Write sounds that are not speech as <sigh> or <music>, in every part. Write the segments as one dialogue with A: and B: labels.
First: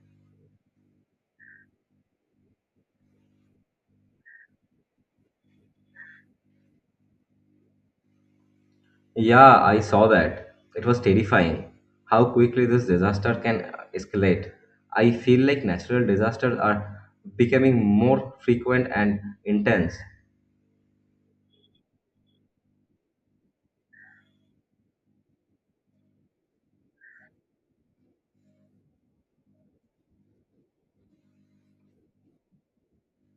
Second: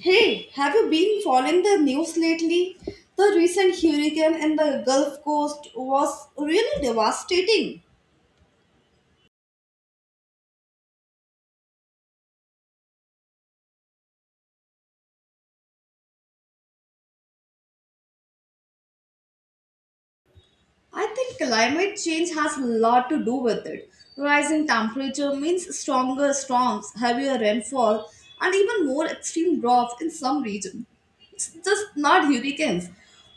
A: Hey, have you been following the news lately? The recent hurricane in the Gulf Coast was really devastating.
B: Yeah, I saw that. It was terrifying how quickly this disaster can escalate. I feel like natural disasters are becoming more frequent and intense.
A: I think climate change has a lot to do with it. Rising temperature means stronger storms, heavier rainfall, and even more extreme droughts in some regions. It's just not hurricanes.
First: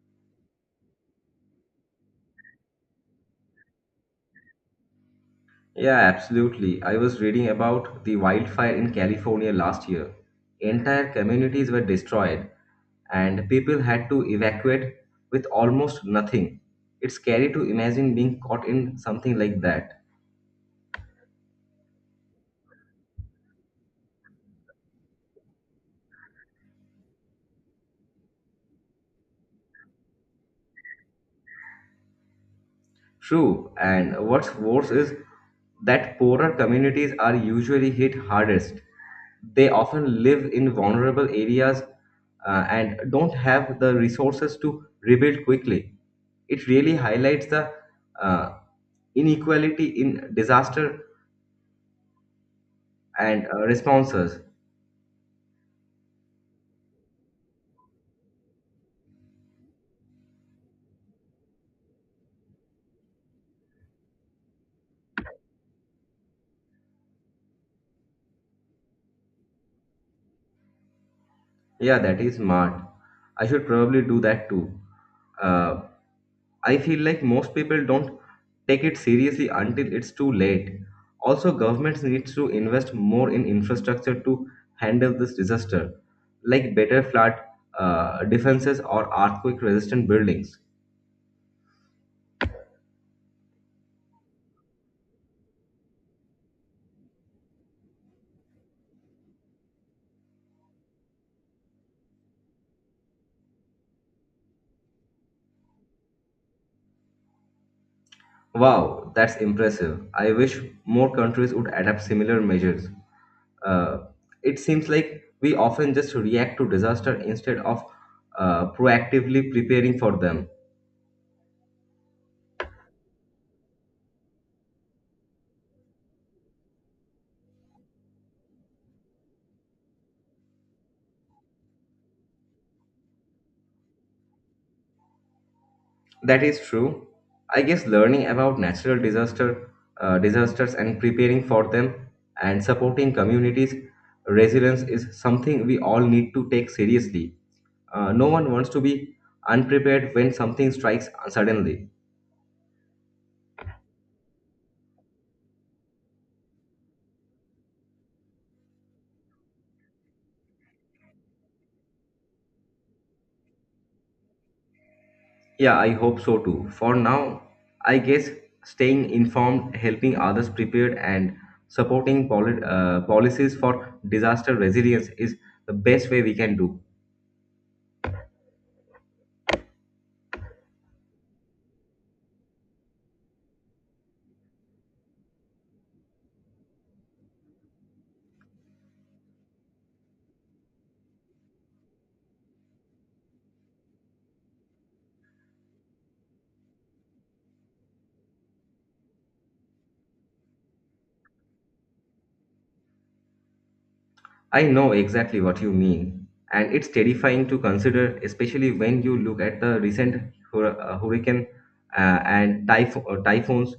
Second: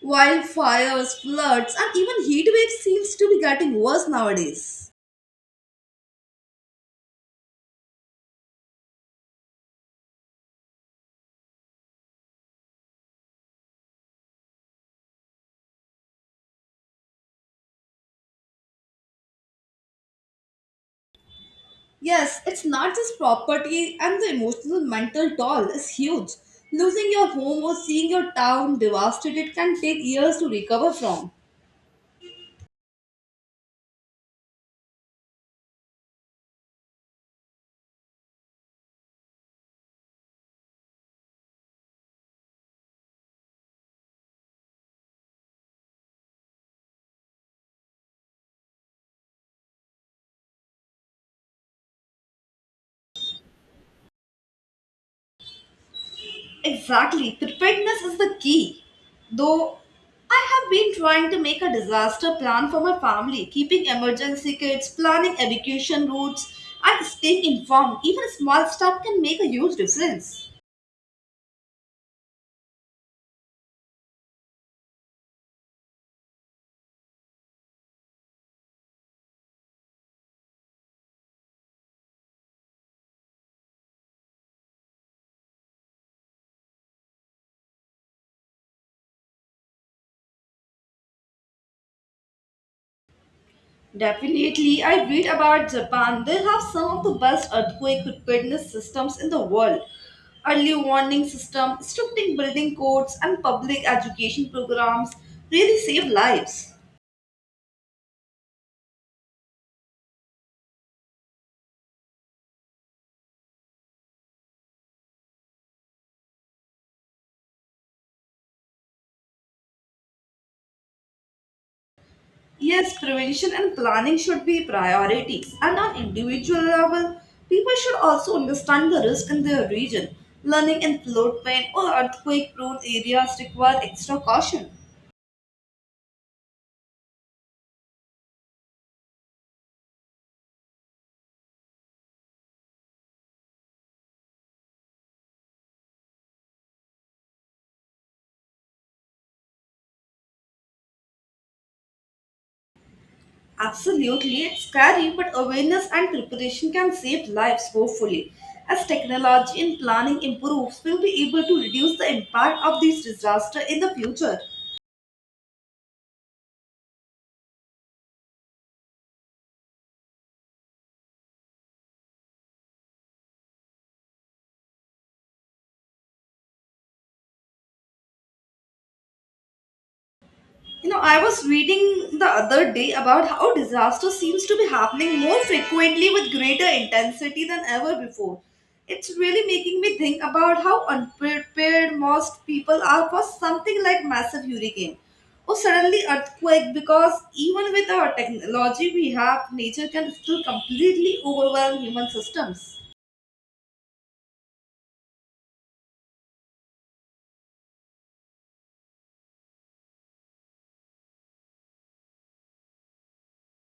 A: Wildfires, floods, and even heat waves seems to be getting worse nowadays.
B: Yeah, absolutely. I was reading about the wildfire in California last year. Entire communities were destroyed, and people had to evacuate with almost nothing. It's scary to imagine being caught in something like that.
A: Yes, it's not just property and the emotional mental toll is huge. Losing your home or seeing your town devastated can take years to recover from.
B: True, and what's worse is that poorer communities are usually hit hardest. They often live in vulnerable areas, and don't have the resources to rebuild quickly. It really highlights the uh, inequality in disaster and responses.
A: Exactly, preparedness is the key. Though I have been trying to make a disaster plan for my family, keeping emergency kits, planning evacuation routes, and staying informed. Even a small step can make a huge difference.
B: Yeah, that is smart. I should probably do that too. Uh, I feel like most people don't take it seriously until it's too late. Also, governments need to invest more in infrastructure to handle this disaster, like better flood defenses or earthquake-resistant buildings.
A: Definitely, I read about Japan. They have some of the best earthquake preparedness systems in the world. Early warning system, stricting building codes, and public education programs really save lives.
B: Wow, that's impressive. I wish more countries would adapt similar measures. Uh, it seems like we often just react to disaster instead of proactively preparing for them.
A: Yes, prevention and planning should be priorities. And on individual level, people should also understand the risk in their region. Learning in floodplain or earthquake-prone areas require extra caution.
B: That is true. I guess learning about disasters and preparing for them and supporting communities resilience is something we all need to take seriously. No one wants to be unprepared when something strikes suddenly.
A: Absolutely, it's scary, but awareness and preparation can save lives, hopefully. As technology and planning improves, we'll be able to reduce the impact of these disasters in the future.
B: Yeah, I hope so too. For now, I guess staying informed, helping others prepared, and supporting policies for disaster resilience is the best way we can do.
A: You know, I was reading the other day about how disaster seems to be happening more frequently with greater intensity than ever before. It's really making me think about how unprepared most people are for something like massive hurricane or suddenly earthquake because even with our technology we have, nature can still completely overwhelm human systems.
B: I know exactly what you mean, and it's terrifying to consider, especially when you look at the recent hurricane and typhoons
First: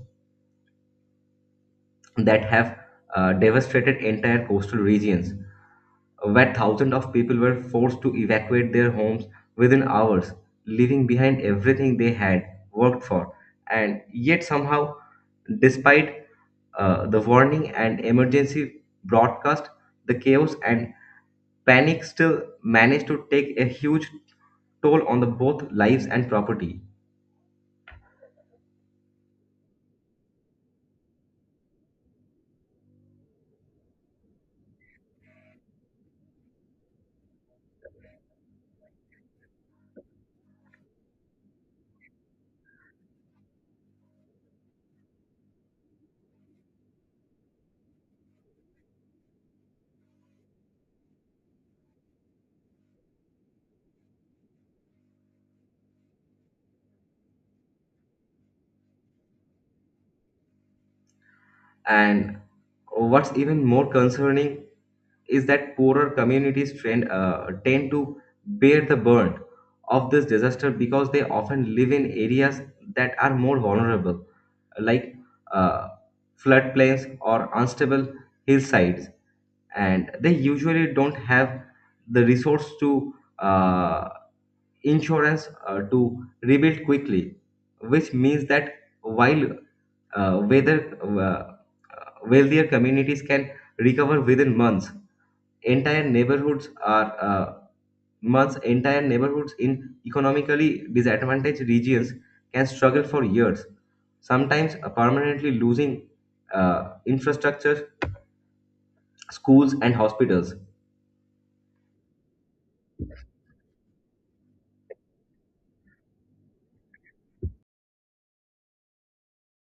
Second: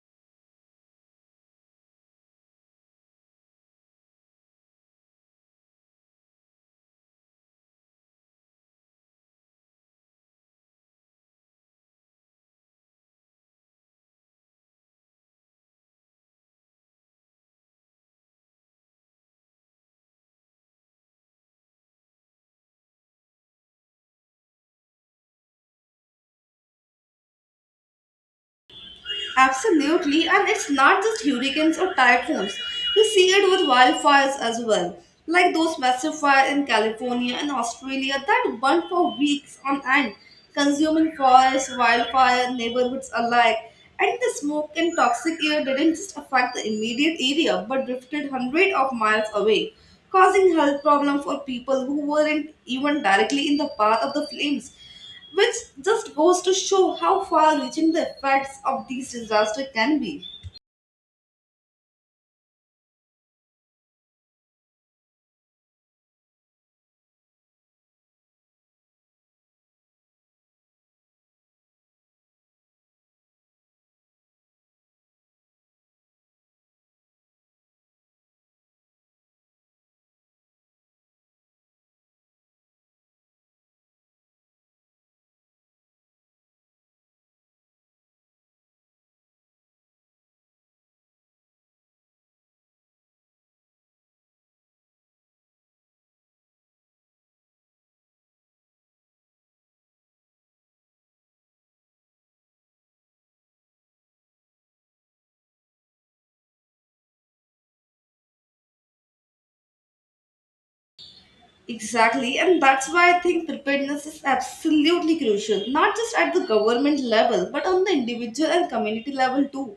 B: that have devastated entire coastal regions, where thousands of people were forced to evacuate their homes within hours, leaving behind everything they had worked for. And yet, somehow, despite the warning and emergency broadcast, the chaos and Panic still managed to take a huge toll on the both lives and property.
A: Absolutely, and it's not just hurricanes or typhoons. We see it with wildfires as well, like those massive fires in California and Australia that burned for weeks on end, consuming forests, wildfire neighborhoods alike. And the smoke and toxic air didn't just affect the immediate area but drifted hundreds of miles away, causing health problems for people who weren't even directly in the path of the flames which just goes to show how far reaching the effects of these disasters can be.
B: And what's even more concerning is that poorer communities tend to bear the burn of this disaster, because they often live in areas that are more vulnerable, like, uh, floodplains or unstable hillsides, and they usually don't have the resource to insurance to rebuild quickly, which means that while whether wealthier communities can recover within months, entire neighborhoods are uh, entire neighborhoods in economically disadvantaged regions can struggle for years, sometimes permanently losing infrastructure, schools, and hospitals.
A: Exactly, and that's why I think preparedness is absolutely crucial, not just at the government level, but on the individual and community level too.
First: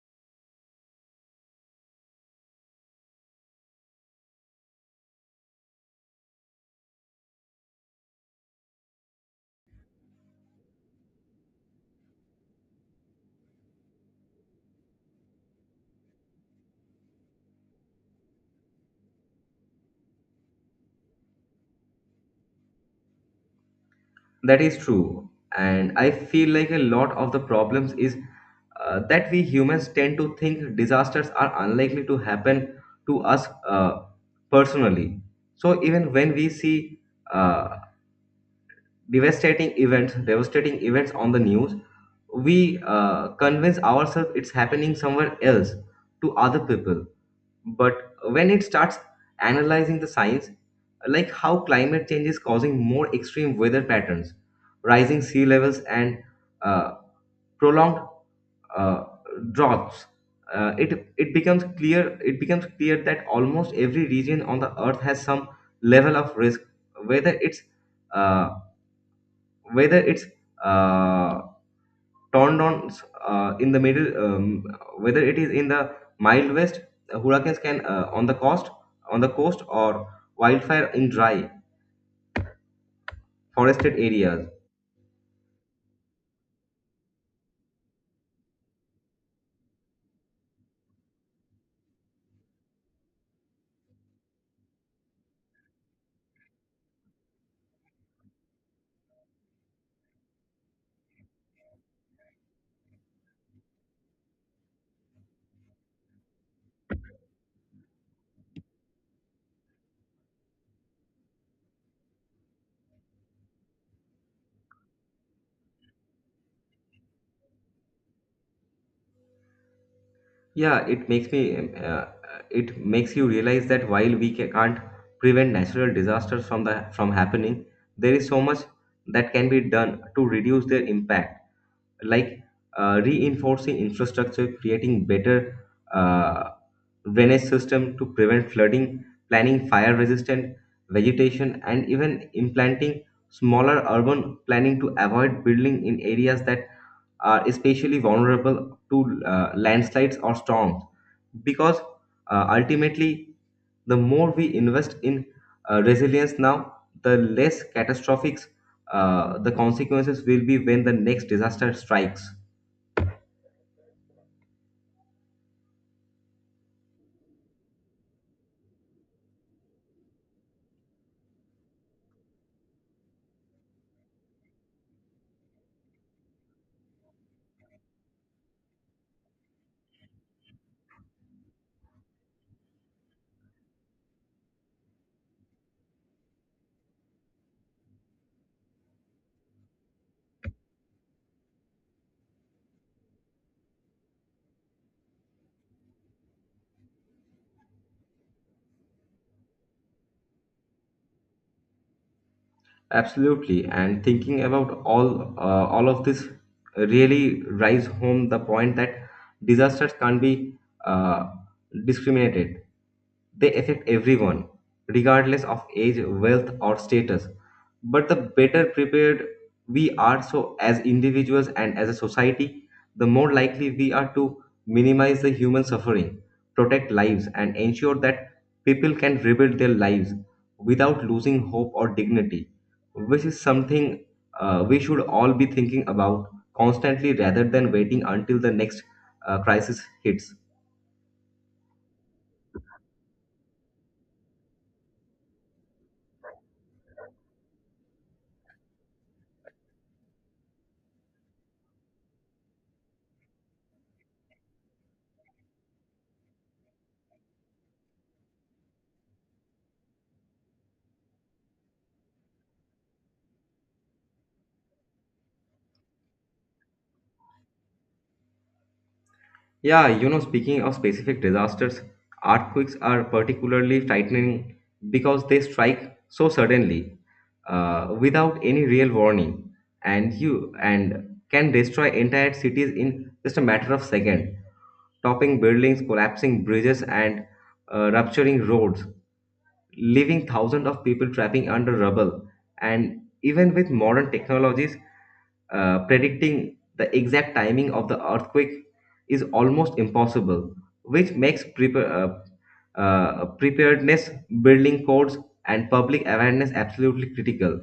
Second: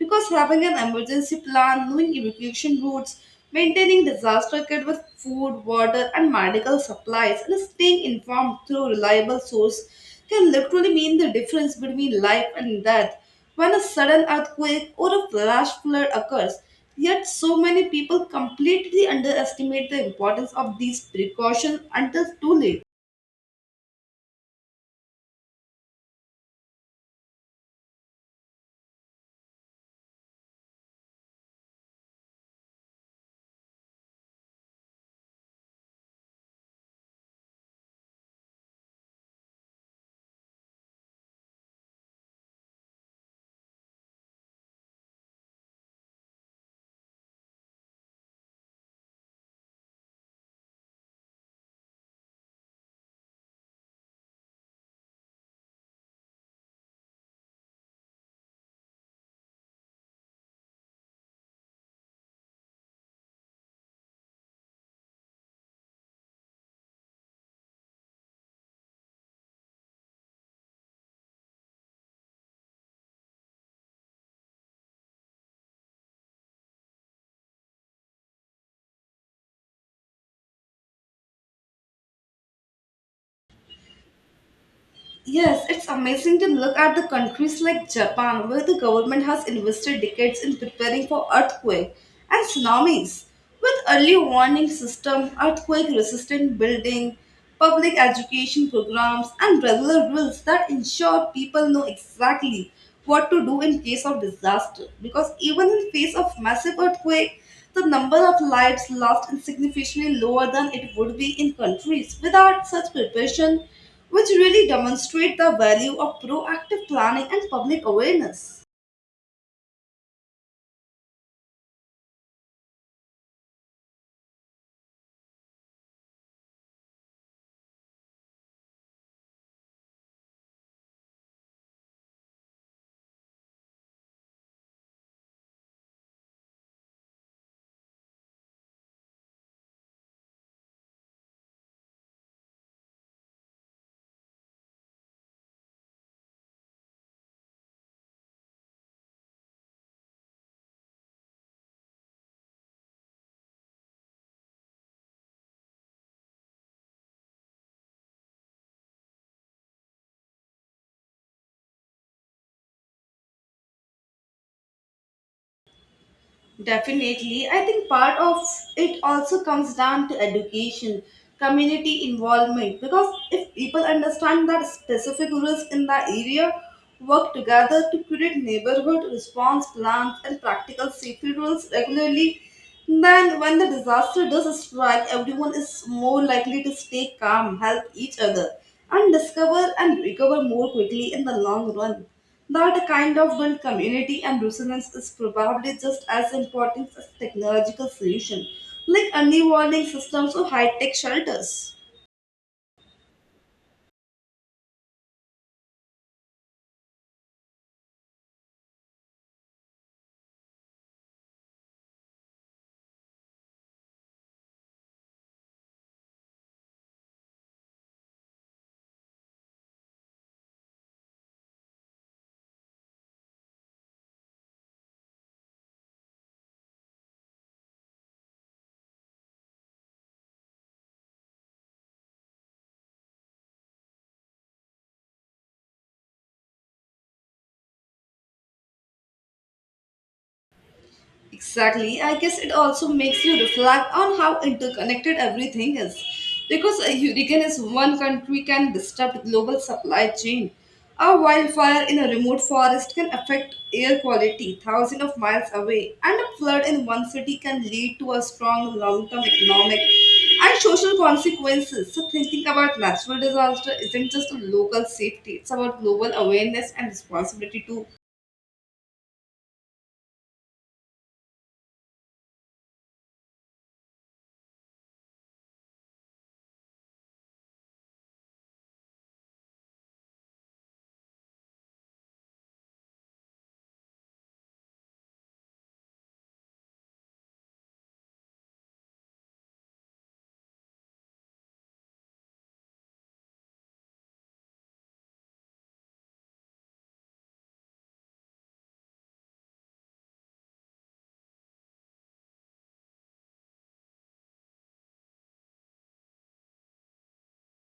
A: Because having an emergency plan, knowing evacuation routes, maintaining disaster kit with food, water, and medical supplies, and staying informed through reliable source can literally mean the difference between life and death when a sudden earthquake or a flash flood occurs. Yet, so many people completely underestimate the importance of these precautions until too late.
B: That is true. And I feel like a lot of the problems is that we humans tend to think disasters are unlikely to happen to us, personally. So even when we see uh, devastating events on the news, we convince ourselves it's happening somewhere else to other people. But when it starts analyzing the science, like how climate change is causing more extreme weather patterns, rising sea levels, and uh, prolonged uh, droughts, it it becomes clear that almost every region on the earth has some level of risk, whether it's uh, whether it's uh, turned on in whether it is in the mild west, hurricanes can, on the coast, or wildfire in dry forested areas.
A: Yes, it's amazing to look at the countries like Japan, where the government has invested decades in preparing for earthquake and tsunamis, with early warning system, earthquake-resistant building, public education programs, and regular drills that ensure people know exactly what to do in case of disaster. Because even in face of massive earthquake, the number of lives lost is significantly lower than it would be in countries without such preparation, which really demonstrate the value of proactive planning and public awareness.
B: Yeah, it makes me. It makes you realize that while can't prevent natural disasters from the from happening, there is so much that can be done to reduce their impact, like, reinforcing infrastructure, creating better uh, drainage system to prevent flooding, planning fire resistant vegetation, and even implanting smaller urban planning to avoid building in areas that are especially vulnerable to, landslides or storms. Because ultimately, the more we invest in resilience now, the less catastrophic the consequences will be when the next disaster strikes.
A: Definitely, I think part of it also comes down to education, community involvement, because if people understand that specific risk in the area, work together to create neighborhood response plans and practical safety rules regularly, then, when the disaster does strike, everyone is more likely to stay calm, help each other, and discover and recover more quickly in the long run. That kind of built community and resilience is probably just as important as technological solution, like early warning systems or high-tech shelters.
B: Absolutely, and thinking about all of this really drives home the point that disasters can't be uh, discriminated. They affect everyone, regardless of age, wealth, or status. But the better prepared we are, so as individuals and as a society, the more likely we are to minimize the human suffering, protect lives, and ensure that people can rebuild their lives without losing hope or dignity, which is something we should all be thinking about constantly rather than waiting until the next crisis hits.
A: Exactly. I guess it also makes you reflect on how interconnected everything is. Because a hurricane in one country can disrupt global supply chain. A wildfire in a remote forest can affect air quality thousands of miles away, and a flood in one city can lead to a strong long-term economic and social consequences. So thinking about natural disaster isn't just a local safety, it's about global awareness and responsibility too.
B: Yeah, you know, speaking of specific disasters, earthquakes are particularly frightening because they strike so suddenly, without any real warning, and you and can destroy entire cities in just a matter of second, topping buildings, collapsing bridges, and rupturing roads, leaving thousands of people trapping under rubble. And even with modern technologies, predicting the exact timing of the earthquake is almost impossible, which makes preparedness, building codes, and public awareness absolutely critical.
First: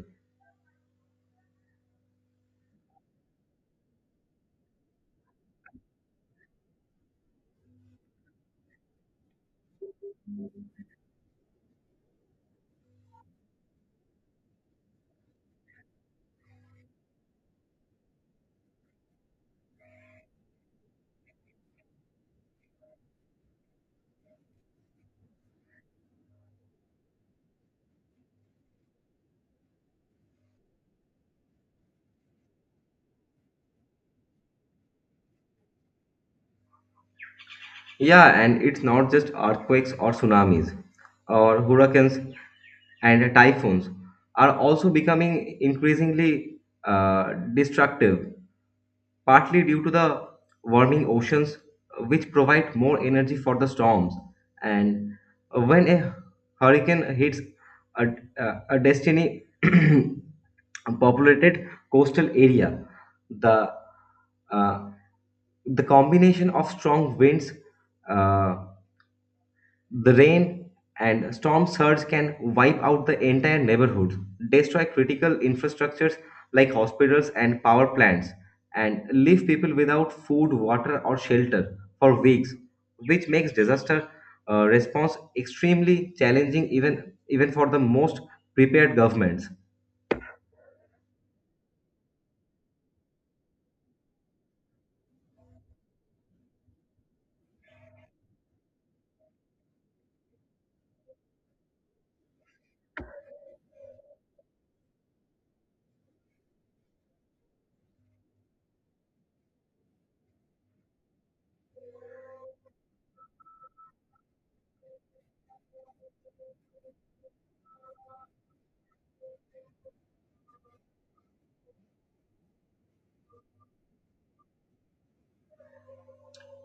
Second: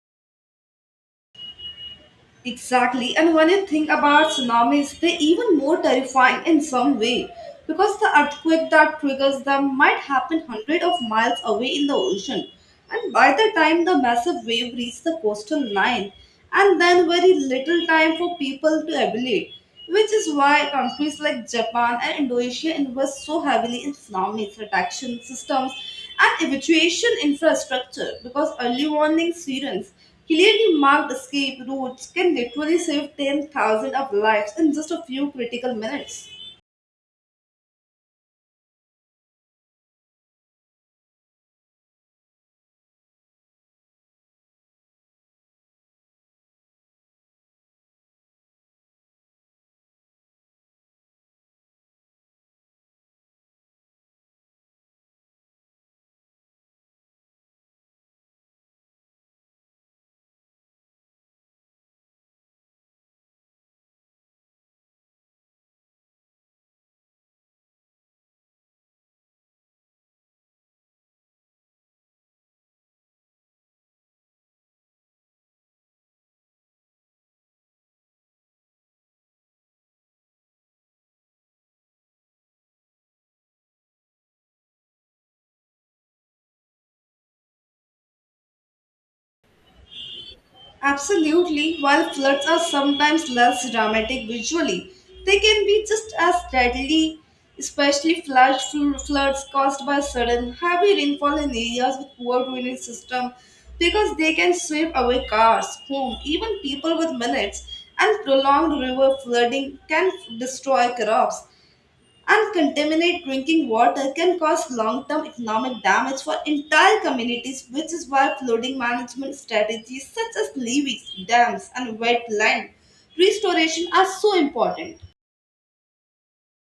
A: Exactly. And when you think about tsunamis, they're even more terrifying in some way because the earthquake that triggers them might happen hundreds of miles away in the ocean. And by the time the massive wave reaches the coastal line, and then very little time for people to evaluate, which is why countries like Japan and Indonesia invest so heavily in tsunami detection systems and evacuation infrastructure because early warning sirens clearly marked escape routes can literally save 10,000 of lives in just a few critical minutes.
B: Yeah, and it's not just earthquakes or tsunamis or hurricanes and typhoons are also becoming increasingly destructive, partly due to the warming oceans, which provide more energy for the storms. And when a hurricane hits a, a destiny <clears throat> populated coastal area, the uh, the combination of strong winds, uh, the rain and storm surge can wipe out the entire neighborhoods, destroy critical infrastructures like hospitals and power plants, and leave people without food, water, or shelter for weeks, which makes disaster response extremely challenging even for the most prepared governments.
A: Absolutely, while floods are sometimes less dramatic visually, they can be just as deadly, especially flash floods caused by sudden heavy rainfall in areas with poor drainage system because they can sweep away cars, homes, even people with minutes and prolonged river flooding can destroy crops and contaminate drinking water can cause long-term economic damage for entire communities, which is why flooding management strategies such as levees, dams, and wetland restoration are so important.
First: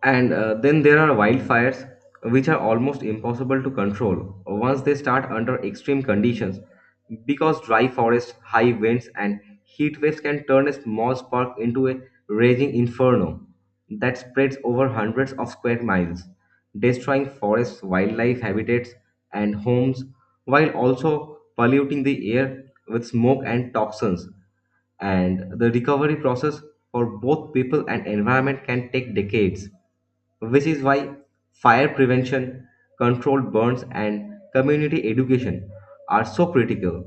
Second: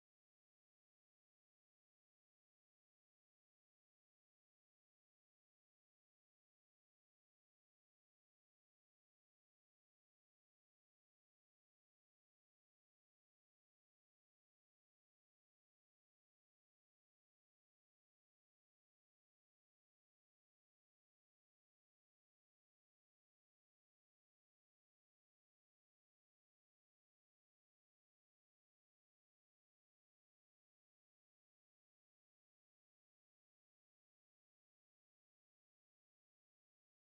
B: And then there are wildfires, which are almost impossible to control once they start under extreme conditions, because dry forests, high winds, and heat waves can turn a small spark into a raging inferno that spreads over hundreds of square miles, destroying forests, wildlife habitats, and homes, while also polluting the air with smoke and toxins, and the recovery process for both people and environment can take decades, which is why fire prevention, controlled burns, and community education are so critical.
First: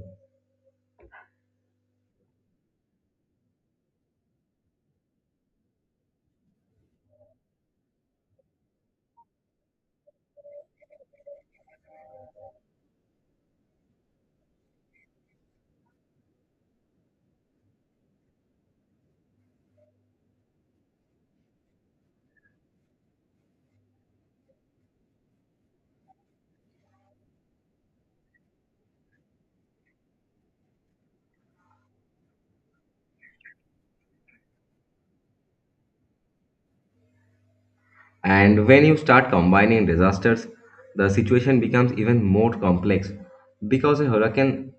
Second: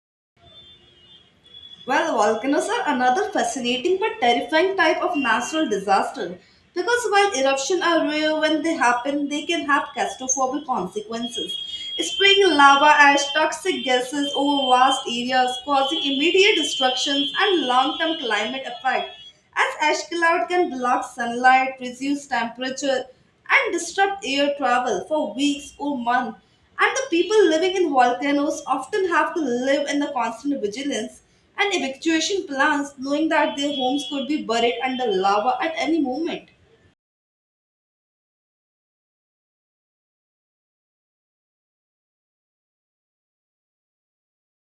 A: Well, volcanoes are another fascinating but terrifying type of natural disaster because while eruptions are rare when they happen, they can have catastrophic consequences. Spraying lava ash, toxic gases over vast areas, causing immediate destructions and long-term climate effects. As ash cloud can block sunlight, reduce temperature, and disrupt air travel for weeks or months, and the people living in volcanoes often have to live in the constant vigilance and evacuation plans knowing that their homes could be buried under lava at any moment.
B: And when you start combining disasters, the situation becomes even more complex because a hurricane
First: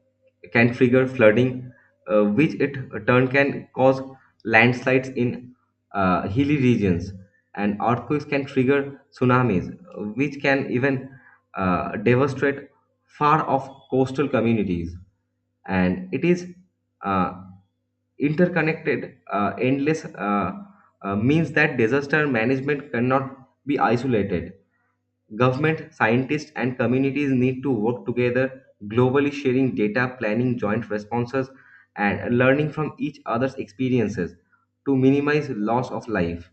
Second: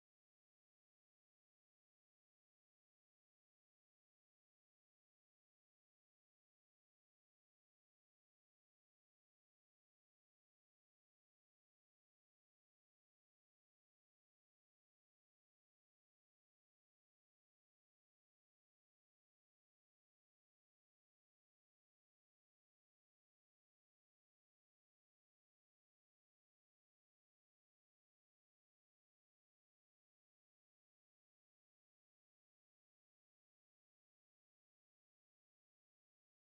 B: can trigger flooding, which it turn can cause landslides in hilly regions, and earthquakes can trigger tsunamis, which can even devastate far off coastal communities. And it is uh, interconnected endless means that disaster management cannot be isolated. Government scientists and communities need to work together globally, sharing data, planning joint responses, and learning from each other's experiences to minimize loss of life.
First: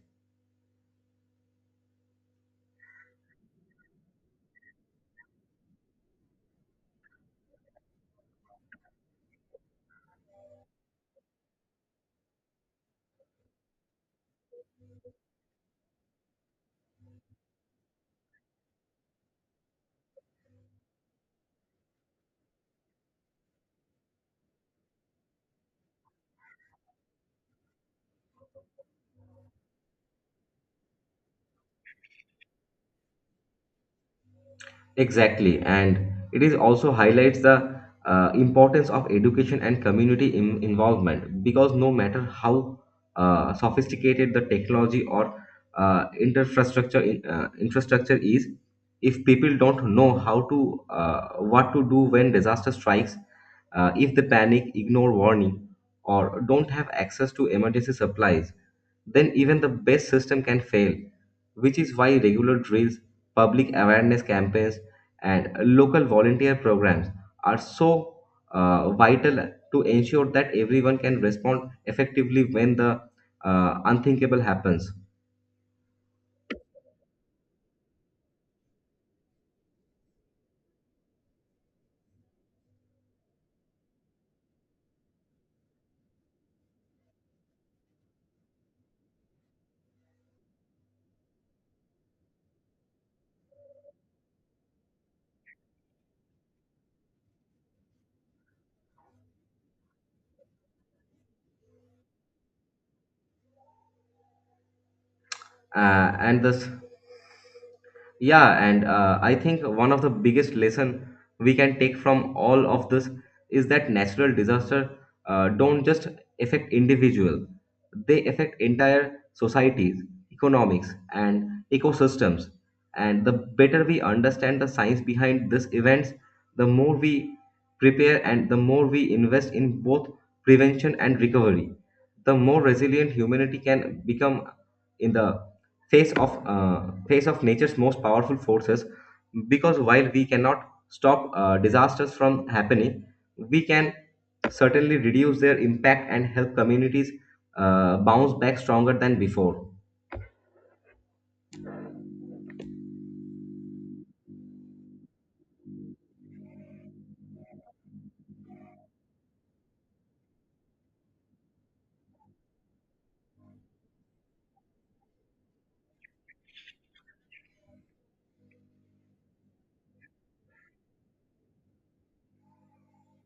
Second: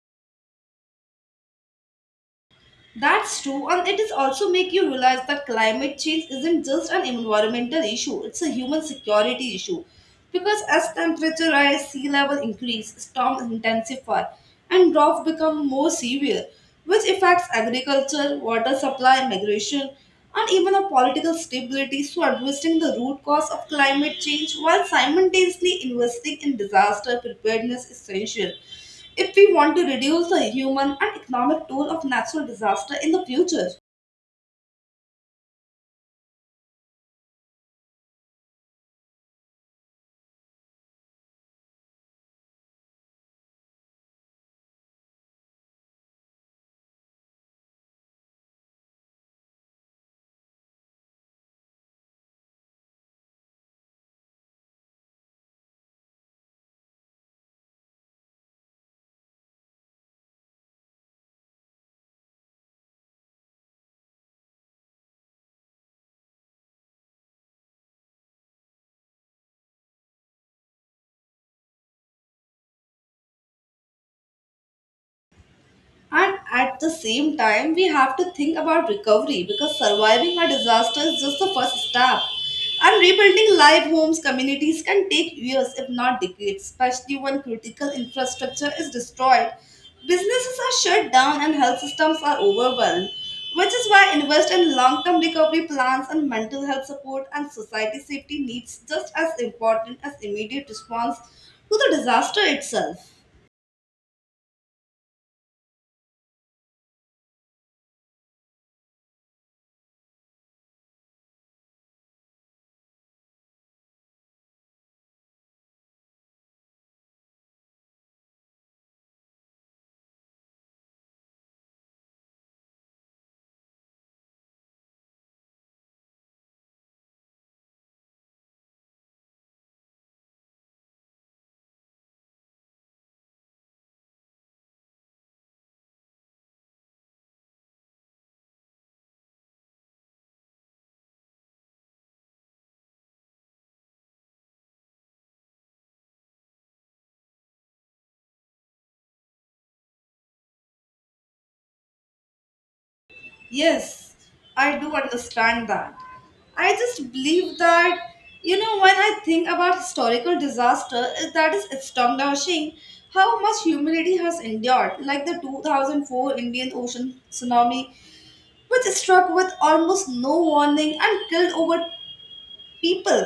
A: That's true, and it is also make you realize that climate change isn't just an environmental issue, it's a human security issue. Because as temperature rise, sea level increase, storms intensify, and drought become more severe, which affects agriculture, water supply, migration, and even our political stability. So addressing the root cause of climate change while simultaneously investing in disaster preparedness is essential if we want to reduce the human and economic toll of natural disaster in the future.
B: Exactly, and it is also highlights the importance of education and community involvement, because no matter how sophisticated the technology or infrastructure is, if people don't know how to, what to do when disaster strikes, if they panic, ignore warning, or don't have access to emergency supplies, then even the best system can fail, which is why regular drills, public awareness campaigns, and local volunteer programs are so vital to ensure that everyone can respond effectively when the unthinkable happens.
A: And at the same time, we have to think about recovery because surviving a disaster is just the first step. And rebuilding live homes, communities can take years, if not decades, especially when critical infrastructure is destroyed. Businesses are shut down and health systems are overwhelmed, which is why invest in long-term recovery plans and mental health support and society safety needs just as important as immediate response to the disaster itself.
B: And this yeah and I think one of the biggest lesson we can take from all of this is that natural disaster don't just affect individual. They affect entire societies, economics, and ecosystems, and the better we understand the science behind these events, the more we prepare, and the more we invest in both prevention and recovery, the more resilient humanity can become in the face of nature's most powerful forces, because while we cannot stop disasters from happening, we can certainly reduce their impact and help communities bounce back stronger than before.
A: Yes, I do understand that. I just believe that, when I think about historical disaster, that is astonishing how much humanity has endured, like the 2004 Indian Ocean tsunami, which struck with almost no warning and killed over people,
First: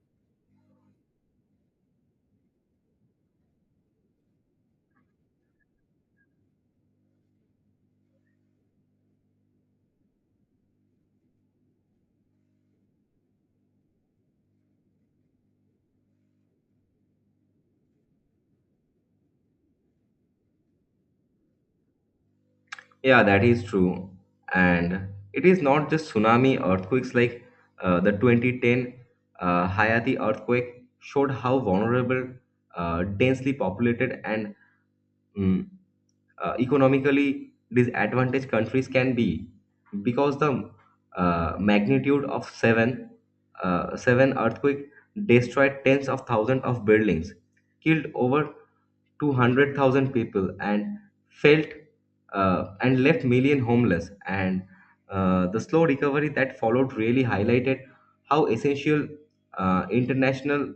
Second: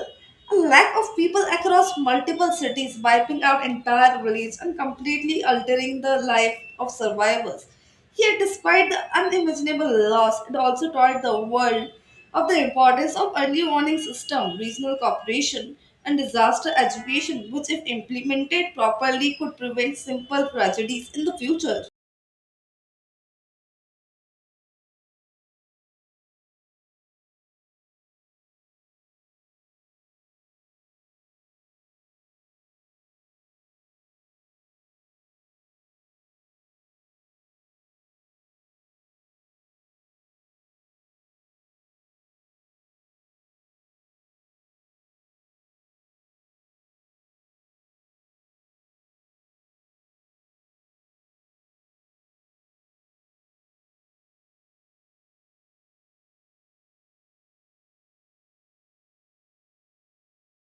A: a lack of people across multiple cities, wiping out entire villages and completely altering the life of survivors. Yet despite the unimaginable loss, it also taught the world of the importance of early warning system, regional cooperation, and disaster education, which if implemented properly could prevent simple tragedies in the future.
B: Yeah, that is true. And it is not just tsunami earthquakes, like the 2010 hayati earthquake showed how vulnerable densely populated and mm, economically disadvantaged countries can be, because the magnitude of seven seven earthquake destroyed tens of thousands of buildings, killed over 200,000 people, and felt, and left million homeless, and the slow recovery that followed really highlighted how essential international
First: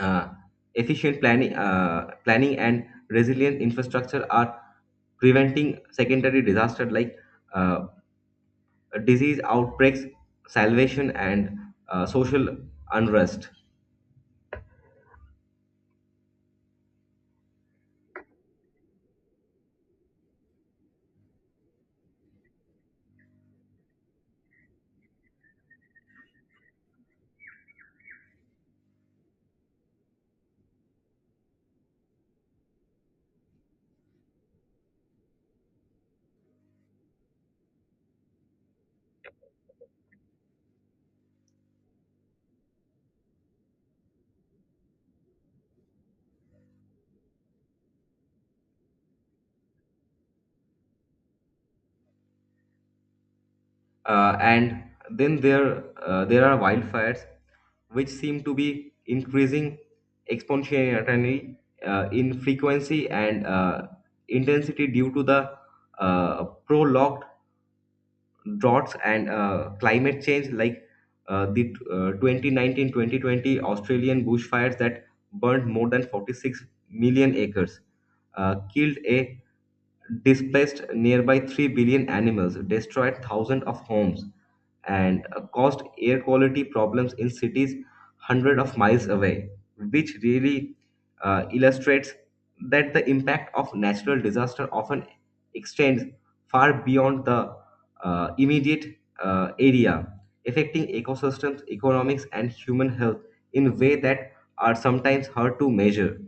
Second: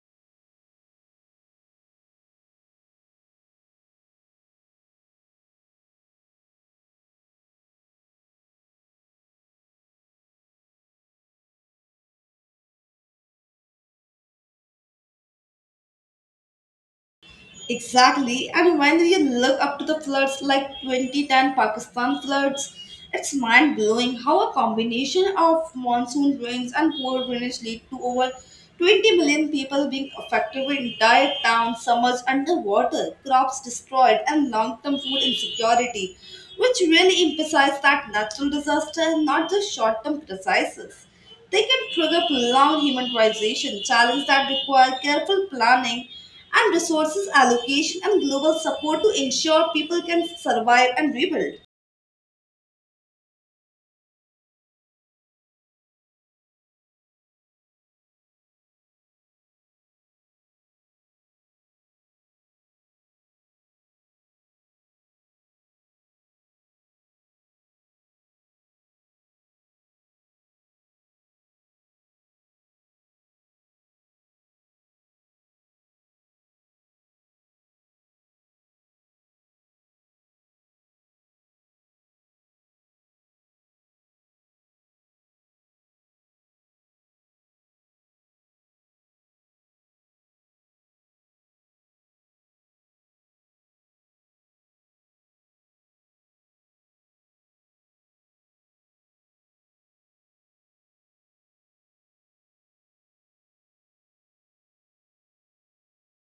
B: uh, planning and resilient infrastructure are preventing secondary disaster, like uh, disease outbreaks, salvation, and social unrest.
A: Exactly. And when you look up to the floods like 2010 Pakistan floods, it's mind blowing how a combination of monsoon rains and poor drainage lead to over 20 million people being affected with entire towns submerged underwater, crops destroyed, and long term food insecurity, which really emphasizes that natural disaster is not just short term crises. They can trigger prolonged human civilization, challenge that require careful planning and resources allocation and global support to ensure people can survive and rebuild.
B: And then there There are wildfires, which seem to be increasing exponentially in frequency and intensity due to the prolonged droughts and climate change, like the 2019 australian bushfires that burned more than 46 million acres, killed a displaced nearby 3 billion animals, destroyed thousands of homes, and caused air quality problems in cities hundreds of miles away, which really illustrates that the impact of natural disaster often extends far beyond the immediate area, affecting ecosystems, economics, and human health in ways that are sometimes hard to measure.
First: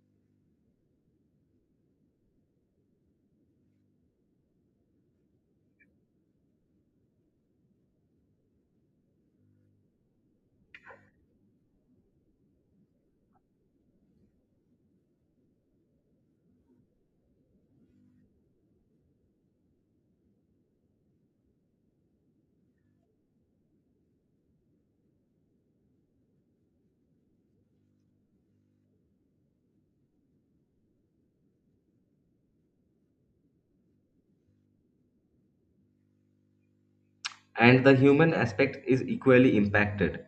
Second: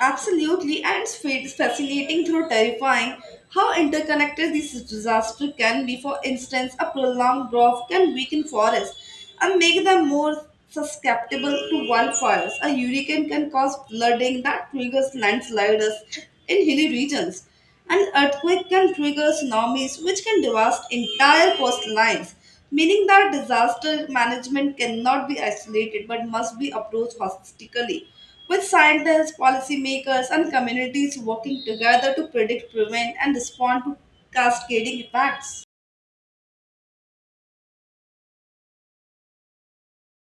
A: Absolutely, and it's fascinating through terrifying how interconnected these disasters can be. For instance, a prolonged drought can weaken forests and make them more susceptible to wildfires. A hurricane can cause flooding that triggers landslides in hilly regions. An earthquake can trigger tsunamis, which can devastate entire coastlines, meaning that disaster management cannot be isolated but must be approached holistically with scientists, policymakers, and communities working together to predict, prevent, and respond to cascading impacts.
B: And the human aspect is equally impacted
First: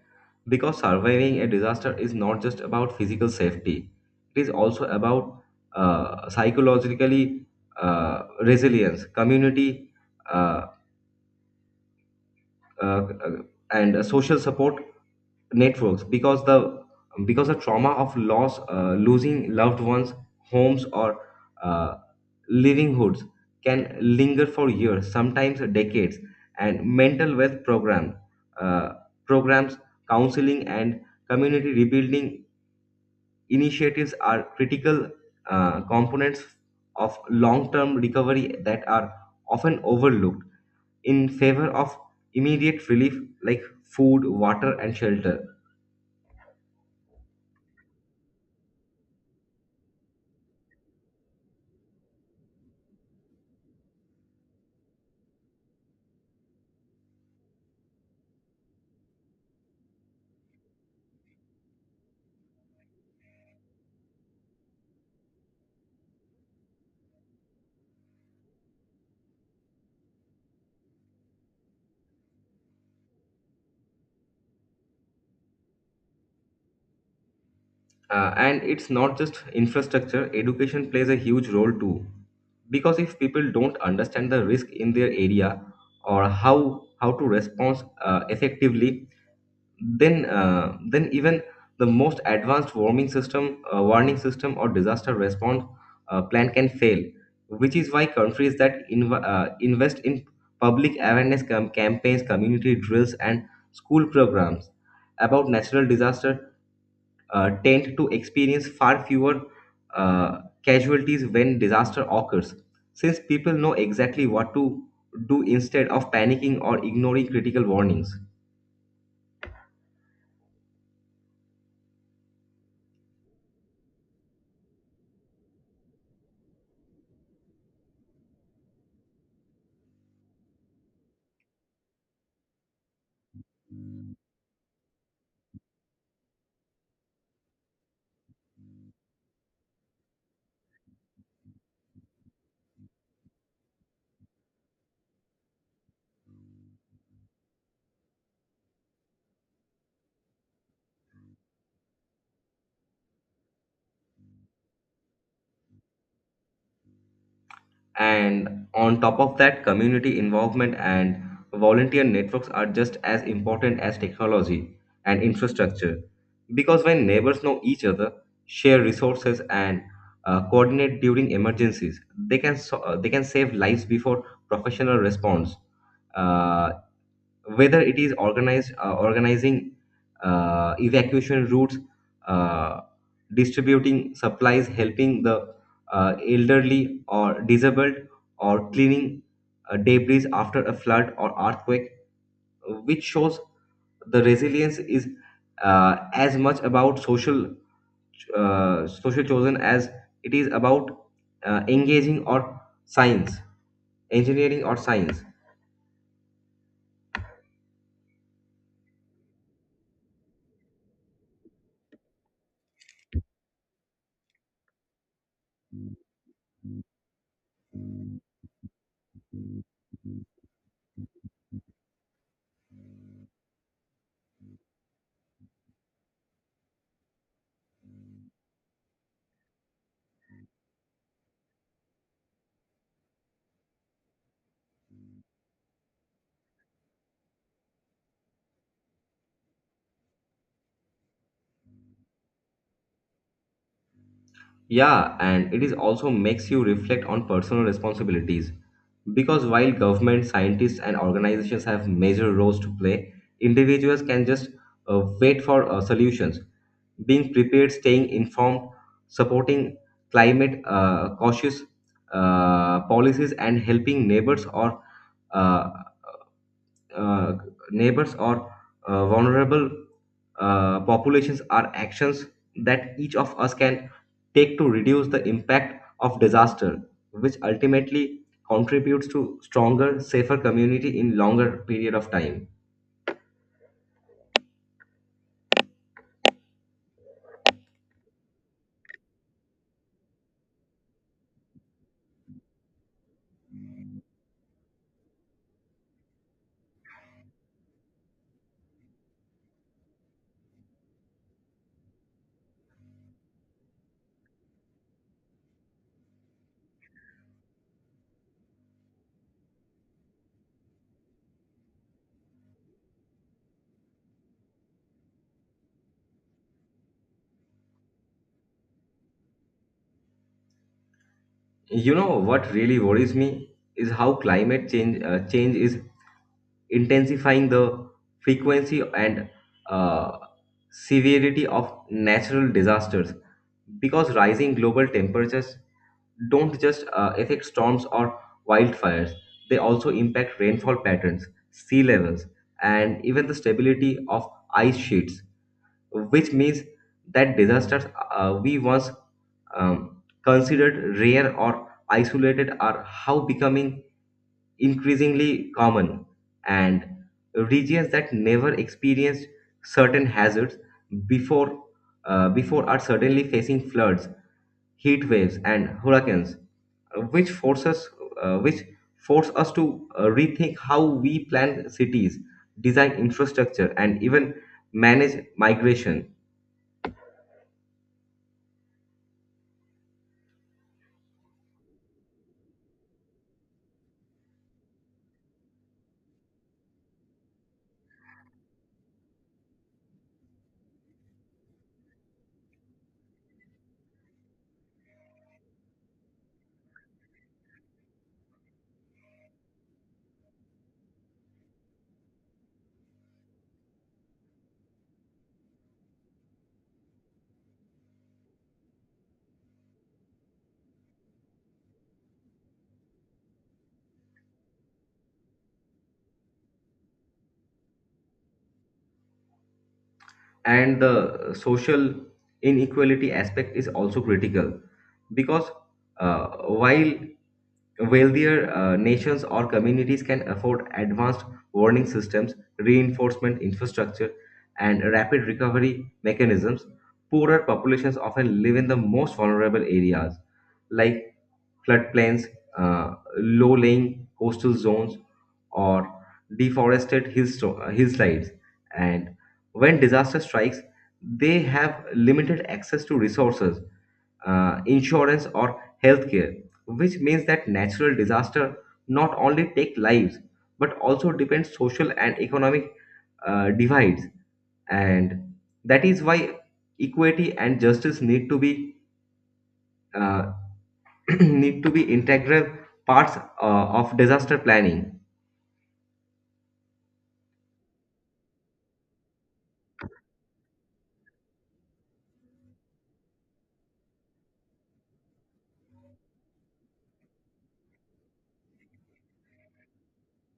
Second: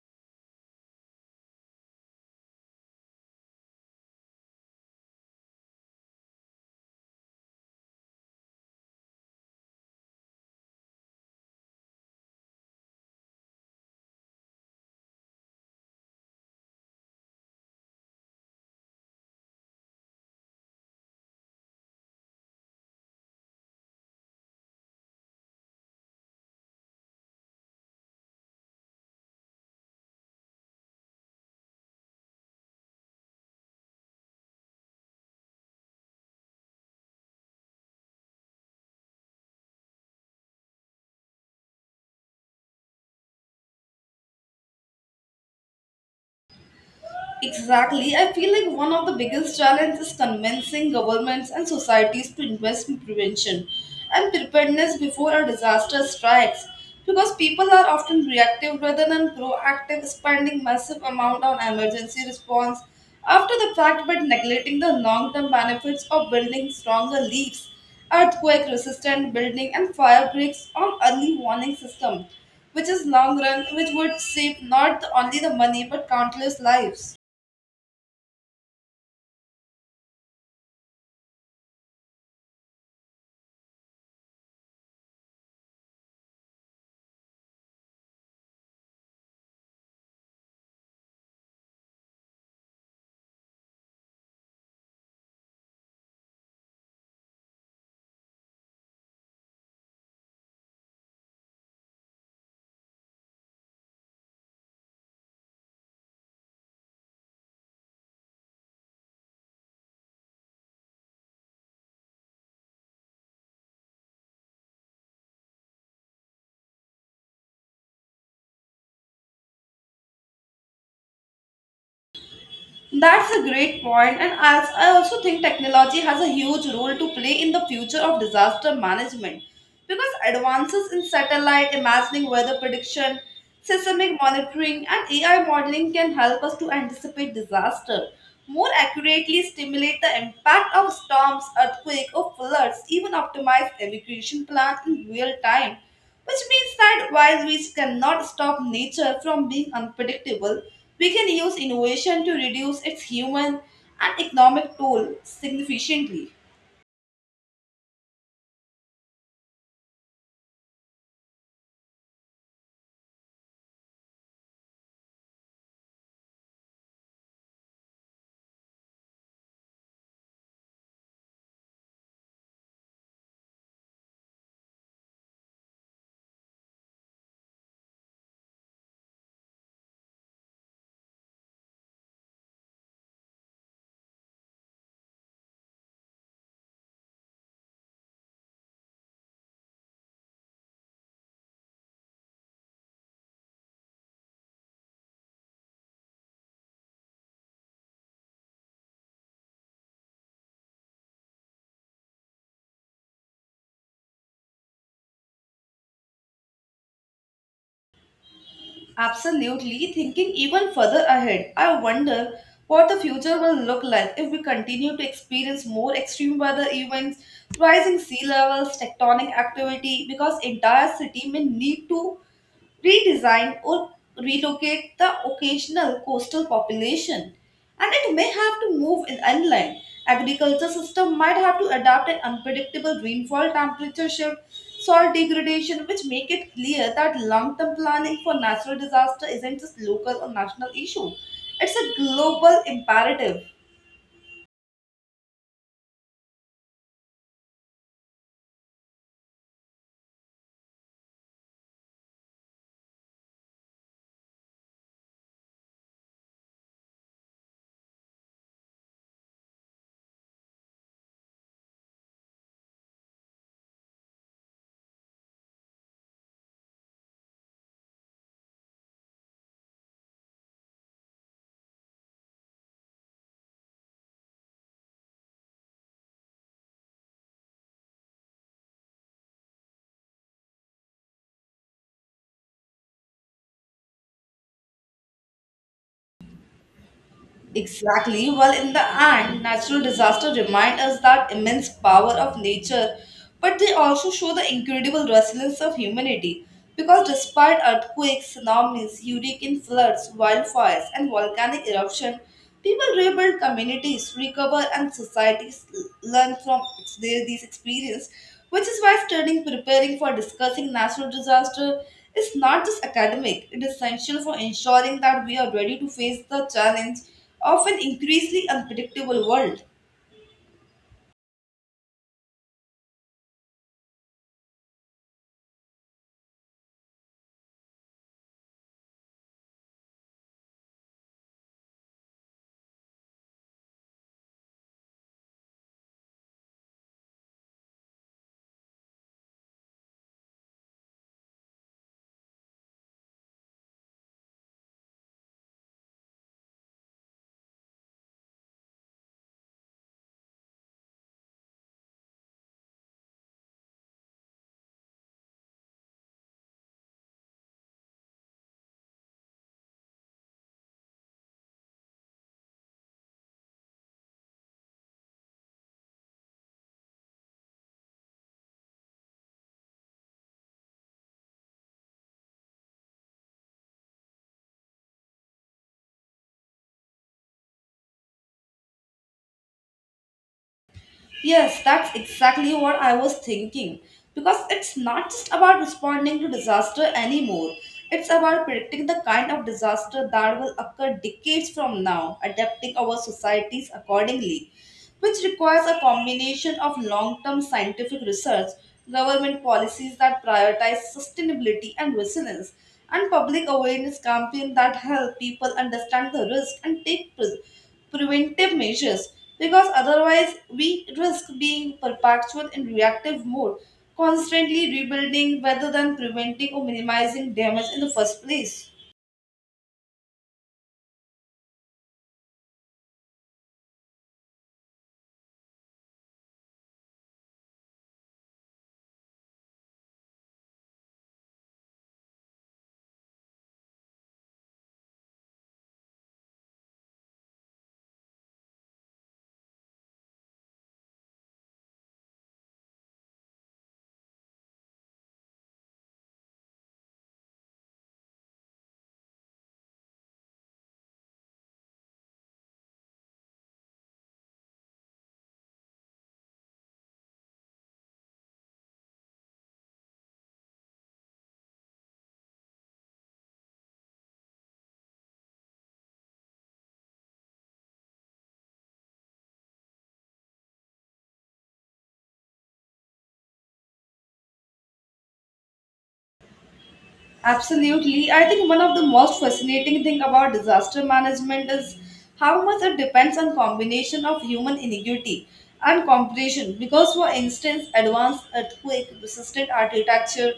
B: because surviving a disaster is not just about physical safety, it is also about psychologically resilience, community, uh, uh, uh, and social support networks because the trauma of loss, losing loved ones, homes, or uh, livelihoods can linger for years, sometimes decades. And mental health uh, programs, counseling, and community rebuilding initiatives are critical components of long-term recovery that are often overlooked in favor of immediate relief like food, water, and shelter.
A: Exactly. I feel like one of the biggest challenges is convincing governments and societies to invest in prevention and preparedness before a disaster strikes because people are often reactive rather than proactive, spending massive amount on emergency response after the fact but neglecting the long-term benefits of building stronger leaves, earthquake-resistant building and fire breaks on early warning system, which is long run which would save not only the money but countless lives.
B: And it's not just infrastructure, education plays a huge role too. Because if people don't understand the risk in their area or how to respond effectively, then even the most warning system, or disaster response plan can fail. Which is why countries that invest in public awareness campaigns, community drills, and school programs about natural disaster tend to experience far fewer casualties when disaster occurs, since people know exactly what to do instead of panicking or ignoring critical warnings.
A: That's a great point, and as I also think technology has a huge role to play in the future of disaster management because advances in satellite imagining weather prediction, seismic monitoring, and AI modeling can help us to anticipate disaster more accurately, stimulate the impact of storms, earthquake, or floods, even optimize evacuation plans in real time which means that while we cannot stop nature from being unpredictable, we can use innovation to reduce its human and economic toll significantly.
B: And on top of that, community involvement and volunteer networks are just as important as technology and infrastructure. Because when neighbors know each other, share resources, and coordinate during emergencies, they can save lives before professional response. Uh, Whether it is organized organizing evacuation routes, uh, distributing supplies, helping the elderly or disabled, or cleaning debris after a flood or earthquake, which shows the resilience is as much about social chosen as it is about engaging or science engineering or science.
A: Absolutely, thinking even further ahead, I wonder what the future will look like if we continue to experience more extreme weather events, rising sea levels, tectonic activity, because entire city may need to redesign or relocate the occasional coastal population and it may have to move in inland agriculture system might have to adapt an unpredictable rainfall temperature shift soil degradation which make it clear that long-term planning for natural disaster isn't just local or national issue, it's a global imperative.
B: Yeah, and it is also makes you reflect on personal responsibilities. Because while government, scientists, and organizations have major roles to play, individuals can just wait for solutions. Being prepared, staying informed, supporting climate, cautious policies, and helping uh, uh, neighbors or vulnerable populations are actions that each of us can take to reduce the impact of disaster, which ultimately contributes to stronger, safer community in longer period of time.
A: Exactly. Well, in the end, natural disasters remind us that immense power of nature, but they also show the incredible resilience of humanity. Because despite earthquakes, tsunamis, hurricane floods, wildfires, and volcanic eruption, people rebuild communities, recover, and societies learn from these experiences, which is why studying, preparing for discussing natural disaster is not just academic, it is essential for ensuring that we are ready to face the challenge of an increasingly unpredictable world.
B: You know what really worries me is how climate change is intensifying the frequency and uh, severity of natural disasters, because rising global temperatures don't just affect storms or wildfires, they also impact rainfall patterns, sea levels, and even the stability of ice sheets, which means that disasters we once considered rare or isolated are how becoming increasingly common, and regions that never experienced certain hazards before before are suddenly facing floods, heat waves, and hurricanes, uh, which forces which force us to rethink how we plan cities, design infrastructure, and even manage migration.
A: Yes, that's exactly what I was thinking. Because it's not just about responding to disaster anymore. It's about predicting the kind of disaster that will occur decades from now, adapting our societies accordingly, which requires a combination of long term scientific research, government policies that prioritize sustainability and resilience, and public awareness campaigns that help people understand the risk and take preventive measures because otherwise we risk being perpetual in reactive mode, constantly rebuilding rather than preventing or minimizing damage in the first place.
B: And the social inequality aspect is also critical, because while wealthier nations or communities can afford advanced warning systems, reinforcement infrastructure, and rapid recovery mechanisms. Poorer populations often live in the most vulnerable areas, like floodplains, low-lying coastal zones, or deforested hillsides. And when disaster strikes, they have limited access to resources, insurance, or healthcare, which means that natural disaster not only take lives but also depends social and economic divides. And that is why equity and justice need to be uh, <clears throat> need to be integral parts of disaster planning.
A: Absolutely. I think one of the most fascinating thing about disaster management is how much it depends on combination of human ingenuity and cooperation. Because for instance, advanced earthquake resistant architecture,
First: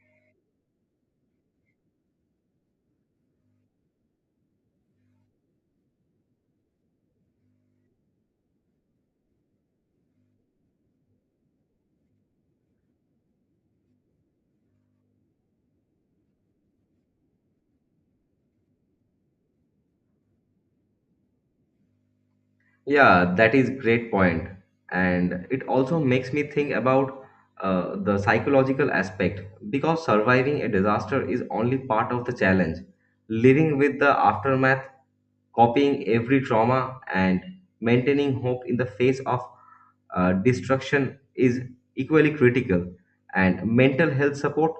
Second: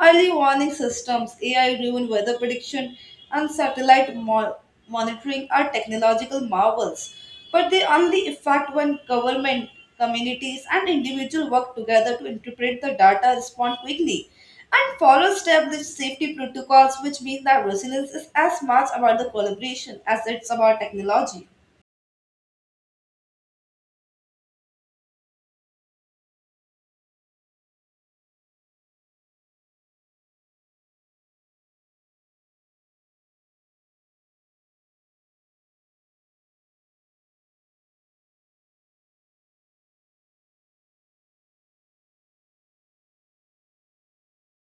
A: early warning systems, AI driven weather prediction, and satellite monitoring are technological marvels. But they only affect when government, communities, and individuals work together to interpret the data, respond quickly and follow step the safety protocols, which means that resilience is as much about the collaboration as it's about technology.
B: Yeah, that is great point, and it also makes me think about the psychological aspect, because surviving a disaster is only part of the challenge. Living with the aftermath, copying every trauma, and maintaining hope in the face of destruction is equally critical. And mental health support,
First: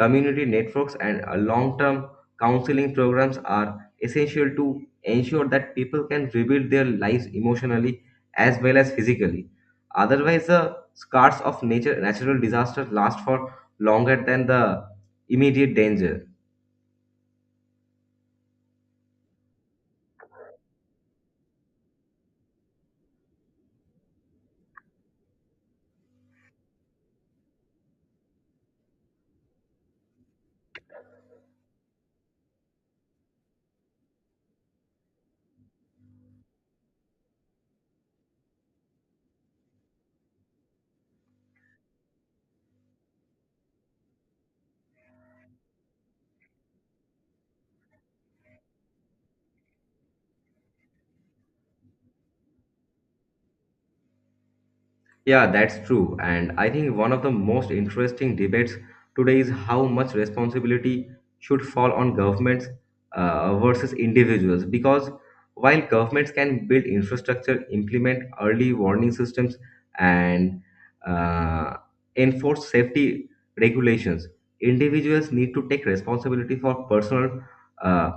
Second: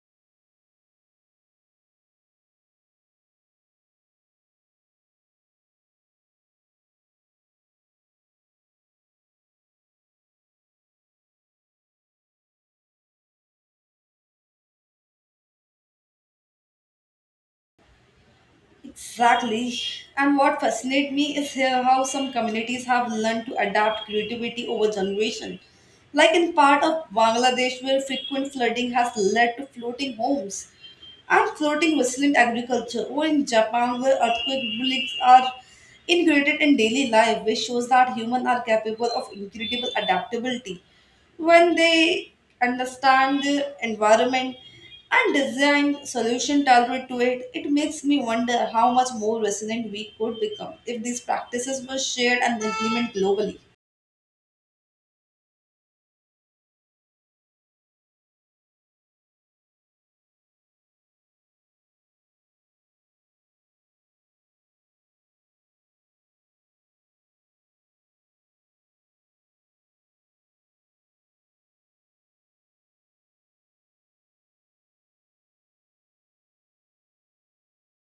B: community networks, and long-term counseling programs are essential to ensure that people can rebuild their lives emotionally as well as physically. Otherwise, the scars of nature, natural disasters last for longer than the immediate danger.
A: Exactly. And what fascinates me is here how some communities have learned to adapt creativity over generation. Like in part of Bangladesh where frequent flooding has led to floating homes and floating resilient agriculture, or in Japan, where earthquake relics are integrated in daily life, which shows that humans are capable of incredible adaptability when they understand the environment and design solution tailored to it, it makes me wonder how much more resilient we could become if these practices were shared and implemented globally.
B: Yeah, that's true. And I think one of the most interesting debates today is how much responsibility should fall on governments versus individuals. Because while governments can build infrastructure, implement early warning systems, and uh, enforce safety regulations, individuals need to take responsibility for uh,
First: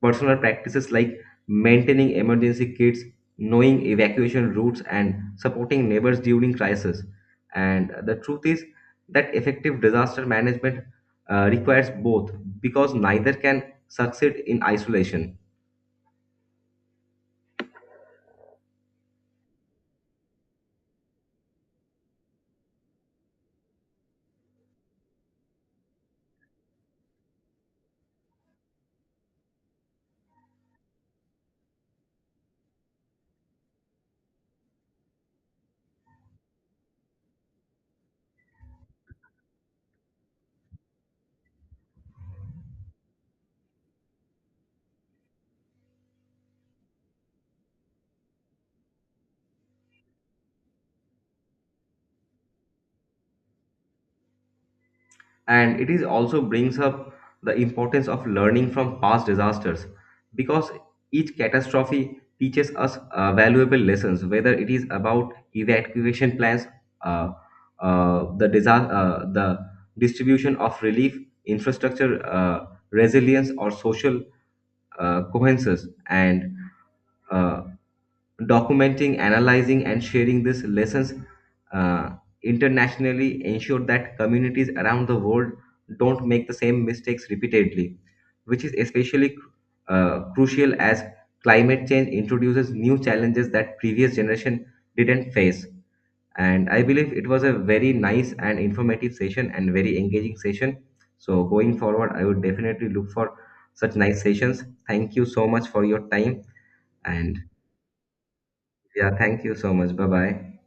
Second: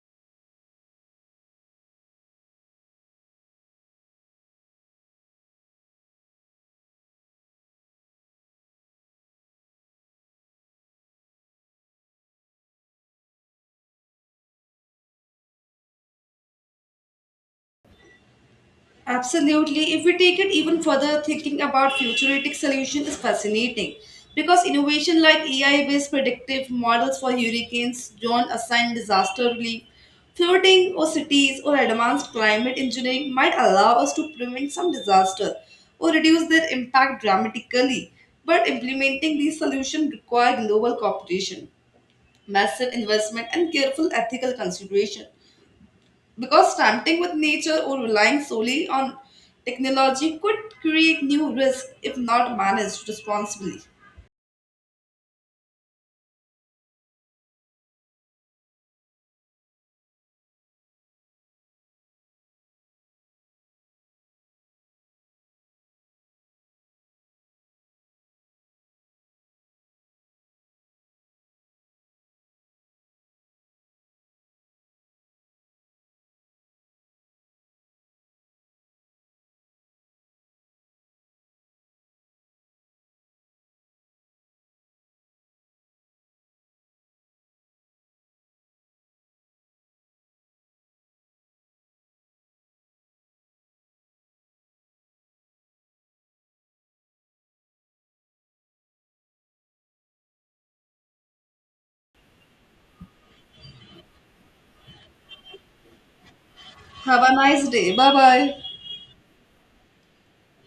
B: personal practices like maintaining emergency kits, knowing evacuation routes, and supporting neighbors during crisis. And the truth is that effective disaster management requires both, because neither can succeed in isolation.
A: Absolutely. If we take it even further, thinking about futuristic solution is fascinating because innovation like AI-based predictive models for hurricanes, drone assigned disaster relief, flooding or cities or advanced climate engineering might allow us to prevent some disaster or reduce their impact dramatically. But implementing these solutions require global cooperation, massive investment, and careful ethical consideration. Because stunting with nature or relying solely on technology could create new risks if not managed responsibly.
B: And it is also brings up the importance of learning from past disasters, because each catastrophe teaches us valuable lessons, whether it is about evacuation plans, uh, the distribution of relief, infrastructure, resilience, or social cohesions, and uh, documenting, analyzing, and sharing these lessons uh, internationally ensure that communities around the world don't make the same mistakes repeatedly, which is especially crucial as climate change introduces new challenges that previous generation didn't face. And I believe it was a very nice and informative session and very engaging session. So going forward, I would definitely look for such nice sessions. Thank you so much for your time
A: Have a
B: and
A: nice day. Bye bye.
B: yeah, thank you so much. Bye bye.